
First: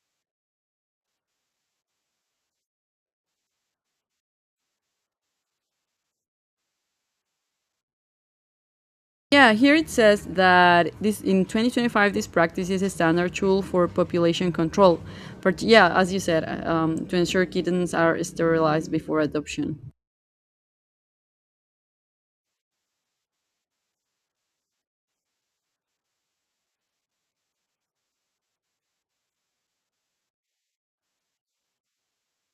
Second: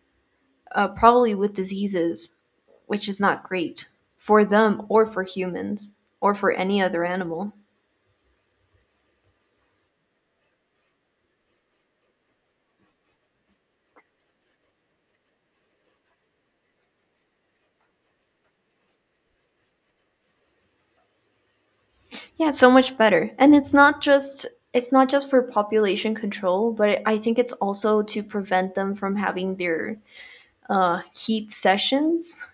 B: probably with diseases, which is not great for them or for humans or for any other animal.
A: Yeah, here it says that this in 2025, this practice is a standard tool for population control. But yeah, as you said, to ensure kittens are sterilized before adoption.
B: Yeah, it's so much better. And it's not just for population control, but I think it's also to prevent them from having their heat sessions.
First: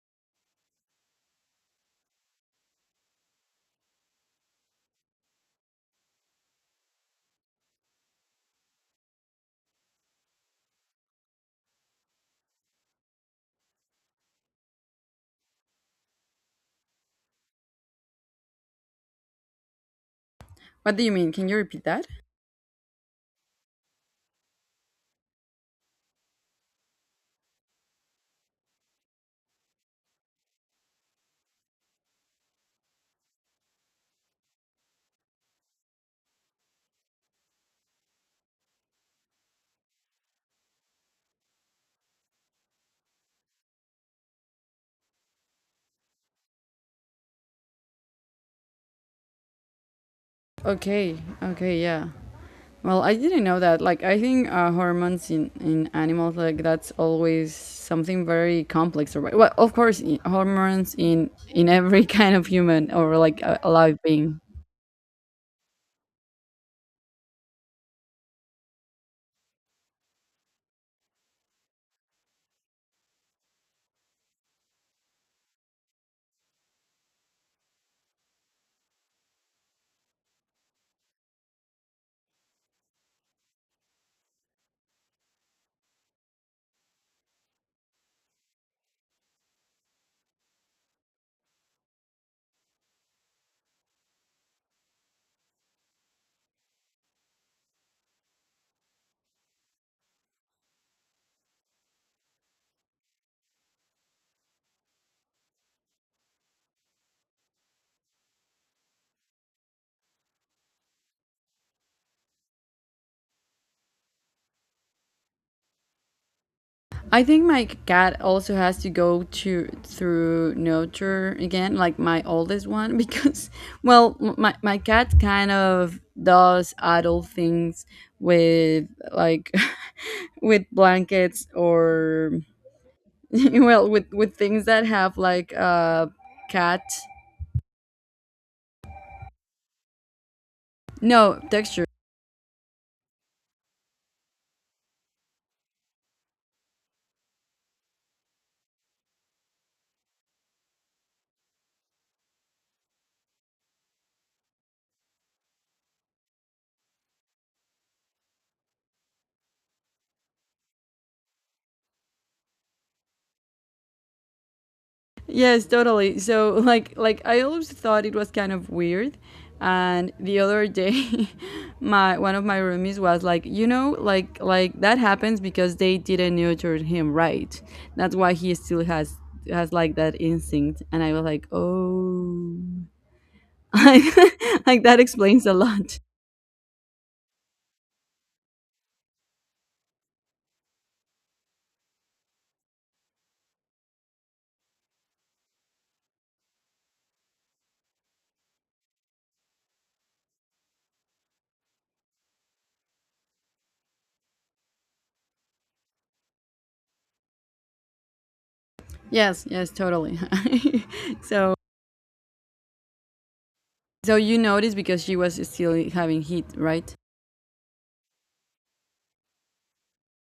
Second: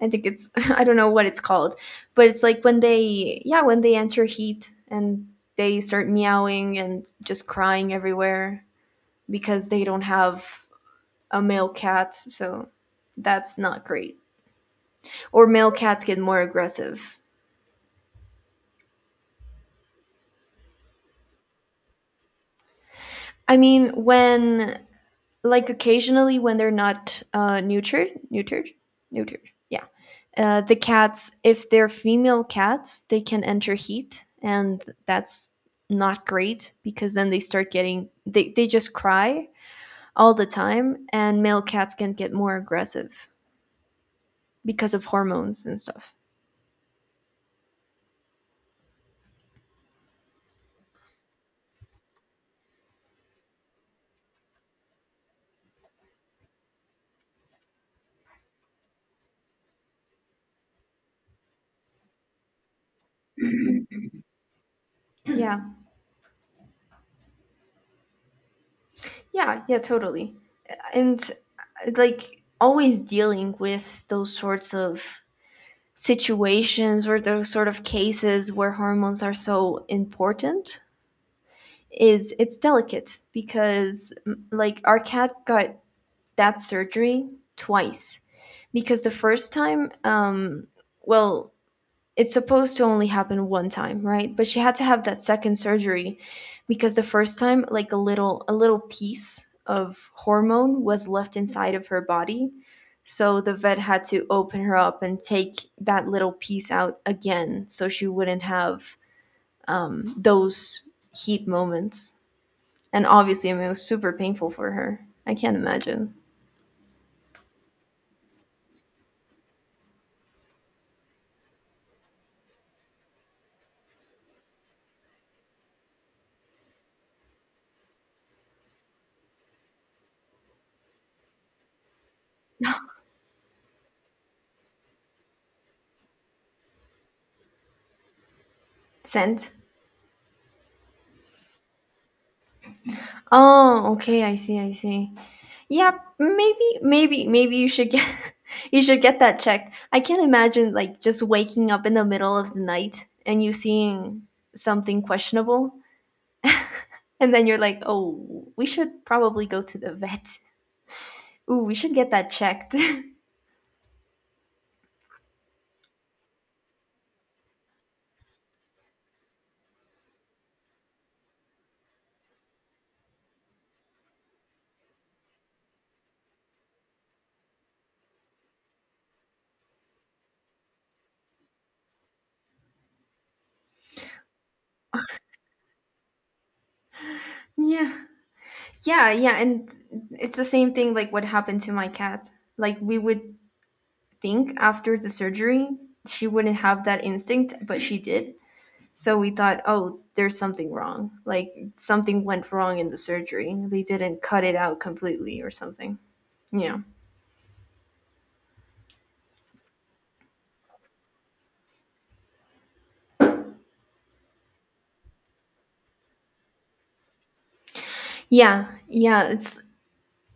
B: I think it's I don't know what it's called, but it's like when they yeah when they enter heat and they start meowing and just crying everywhere because they don't have a male cat, so that's not great. Or male cats get more aggressive.
A: What do you mean? Can you repeat that?
B: I mean, when like occasionally when they're not neutered. Yeah, the cats, if they're female cats, they can enter heat, and that's not great because then they start getting they just cry all the time, and male cats can get more aggressive because of hormones and stuff.
A: Okay, okay, yeah. Well, I didn't know that. Like, I think hormones in animals, like, that's always something very complex. Or, well, of course, hormones in every kind of human or like a live being.
B: Yeah, yeah, yeah, totally. And like always dealing with those sorts of situations or those sort of cases where hormones are so important is it's delicate because like our cat got that surgery twice because the first time well it's supposed to only happen one time, right? But she had to have that second surgery because the first time like a little piece of hormone was left inside of her body. So the vet had to open her up and take that little piece out again so she wouldn't have those heat moments. And obviously, I mean, it was super painful for her. I can't imagine.
A: I think my cat also has to go to through nurture again, like my oldest one, because well, my cat kind of does adult things with like with blankets or well with things that have like cat
B: Scent?
A: no texture.
B: Oh, okay, I see, I see. Yeah, maybe, maybe, maybe you should get you should get that checked. I can't imagine like just waking up in the middle of the night and you seeing something questionable, and then you're like, "Oh, we should probably go to the vet. Ooh, we should get that checked."
A: Yes, totally. So like I always thought it was kind of weird. And the other day my one of my roomies was like, you know, like that happens because they didn't nurture him right. That's why he still has like that instinct. And I was like, oh, like like that explains a lot.
B: Yeah, yeah, yeah, and it's the same thing like what happened to my cat. Like we would think after the surgery she wouldn't have that instinct, but she did. So we thought, oh, there's something wrong. Like something went wrong in the surgery. They didn't cut it out completely or something. Yeah.
A: Yes, yes, totally. So so you noticed because she was still having heat, right?
B: Yeah. Yeah. It's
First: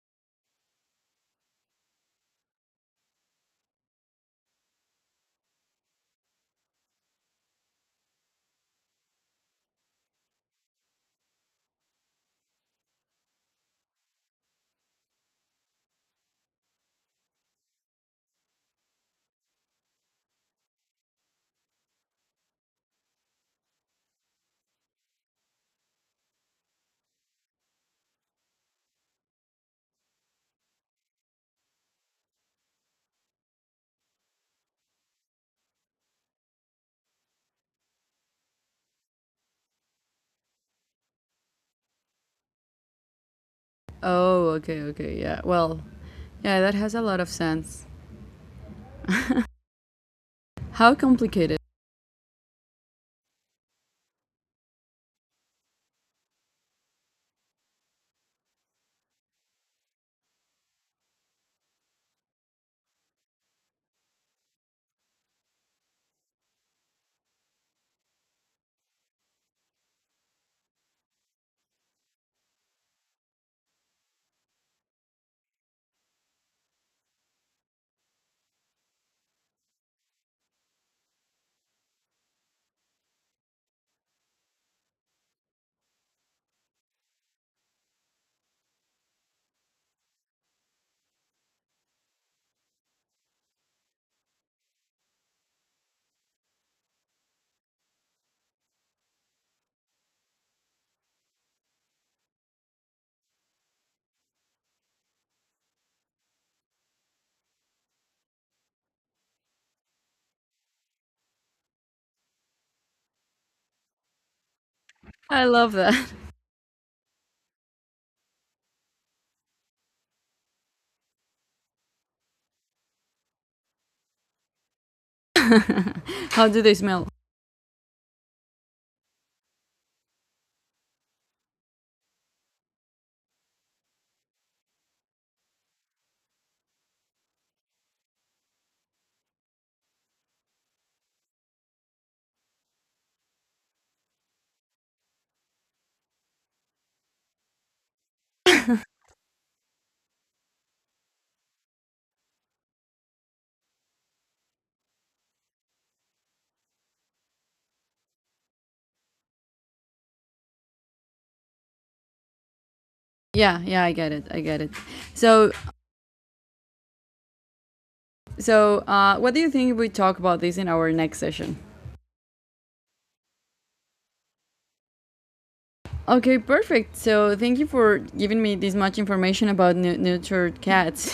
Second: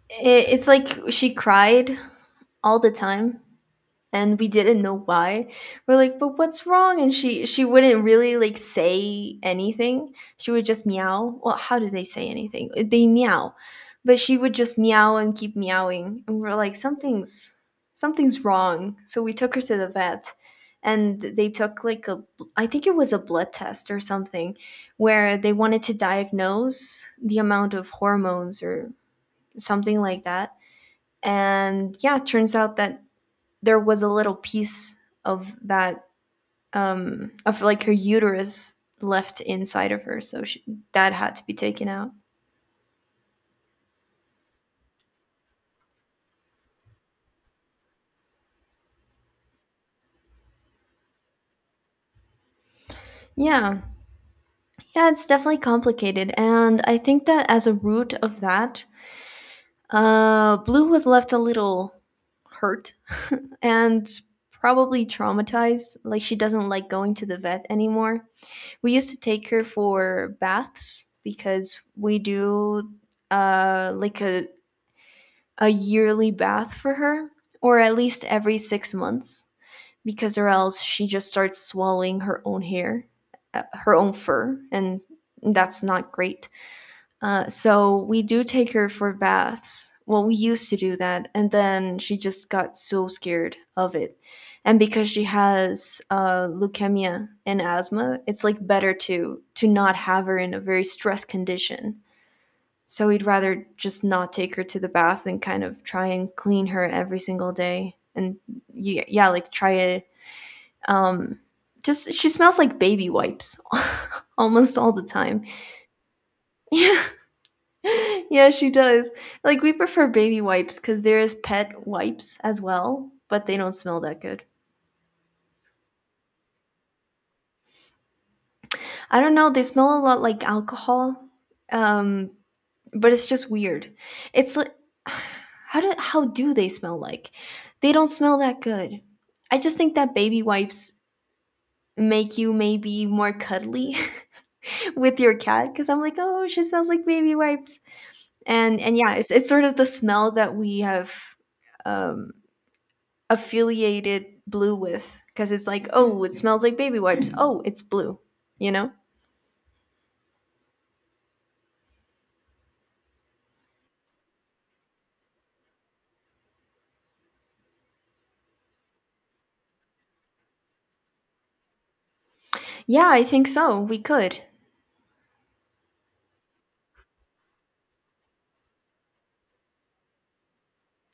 B: it, it's like she cried all the time and we didn't know why. We're like, "But what's wrong?" And she wouldn't really like say anything. She would just meow. Well, how do they say anything? They meow. But she would just meow and keep meowing. And we're like, "Something's wrong." So we took her to the vet and they took like a I think it was a blood test or something where they wanted to diagnose the amount of hormones or something like that. And yeah, it turns out that there was a little piece of that of like her uterus left inside of her so she, that had to be taken out.
A: Oh, okay, okay, yeah. Well, yeah, that has a lot of sense. How complicated.
B: Yeah, yeah, it's definitely complicated. And I think that as a root of that, Blue was left a little hurt. And probably traumatized, like she doesn't like going to the vet anymore. We used to take her for baths because we do like a yearly bath for her, or at least every 6 months, because or else she just starts swallowing her own hair, her own fur, and that's not great. So we do take her for baths. Well, we used to do that, and then she just got so scared of it. And because she has leukemia and asthma, it's like better to not have her in a very stressed condition so he'd rather just not take her to the bath and kind of try and clean her every single day. And yeah, yeah like try it. Um, just she smells like baby wipes almost all the
A: I
B: time.
A: love that.
B: Yeah. Yeah, she does. Like we prefer baby wipes cuz there is pet wipes as well, but they don't smell that good.
A: How do they smell?
B: I don't know, they smell a lot like alcohol. Um but it's just weird. It's like how do they smell like? They don't smell that good. I just think that baby wipes make you maybe more cuddly with your cat because I'm like, oh, she smells like baby wipes, and yeah, it's sort of the smell that we have um, affiliated blue with because it's like, oh, it smells like baby wipes. Oh, it's blue, you know?
A: Yeah, yeah, I get it. I get it. So, so what do you think if we talk about this in our next session?
B: Yeah, I think so. We could.
A: Okay, perfect. So, thank you for giving me this much information about neutered cats.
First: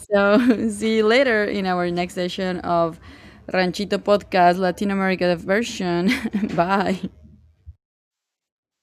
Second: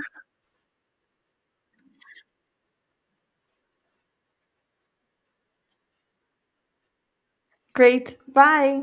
A: So, see you later in our next session of Ranchito Podcast Latin America version. Bye.
B: Great. Bye.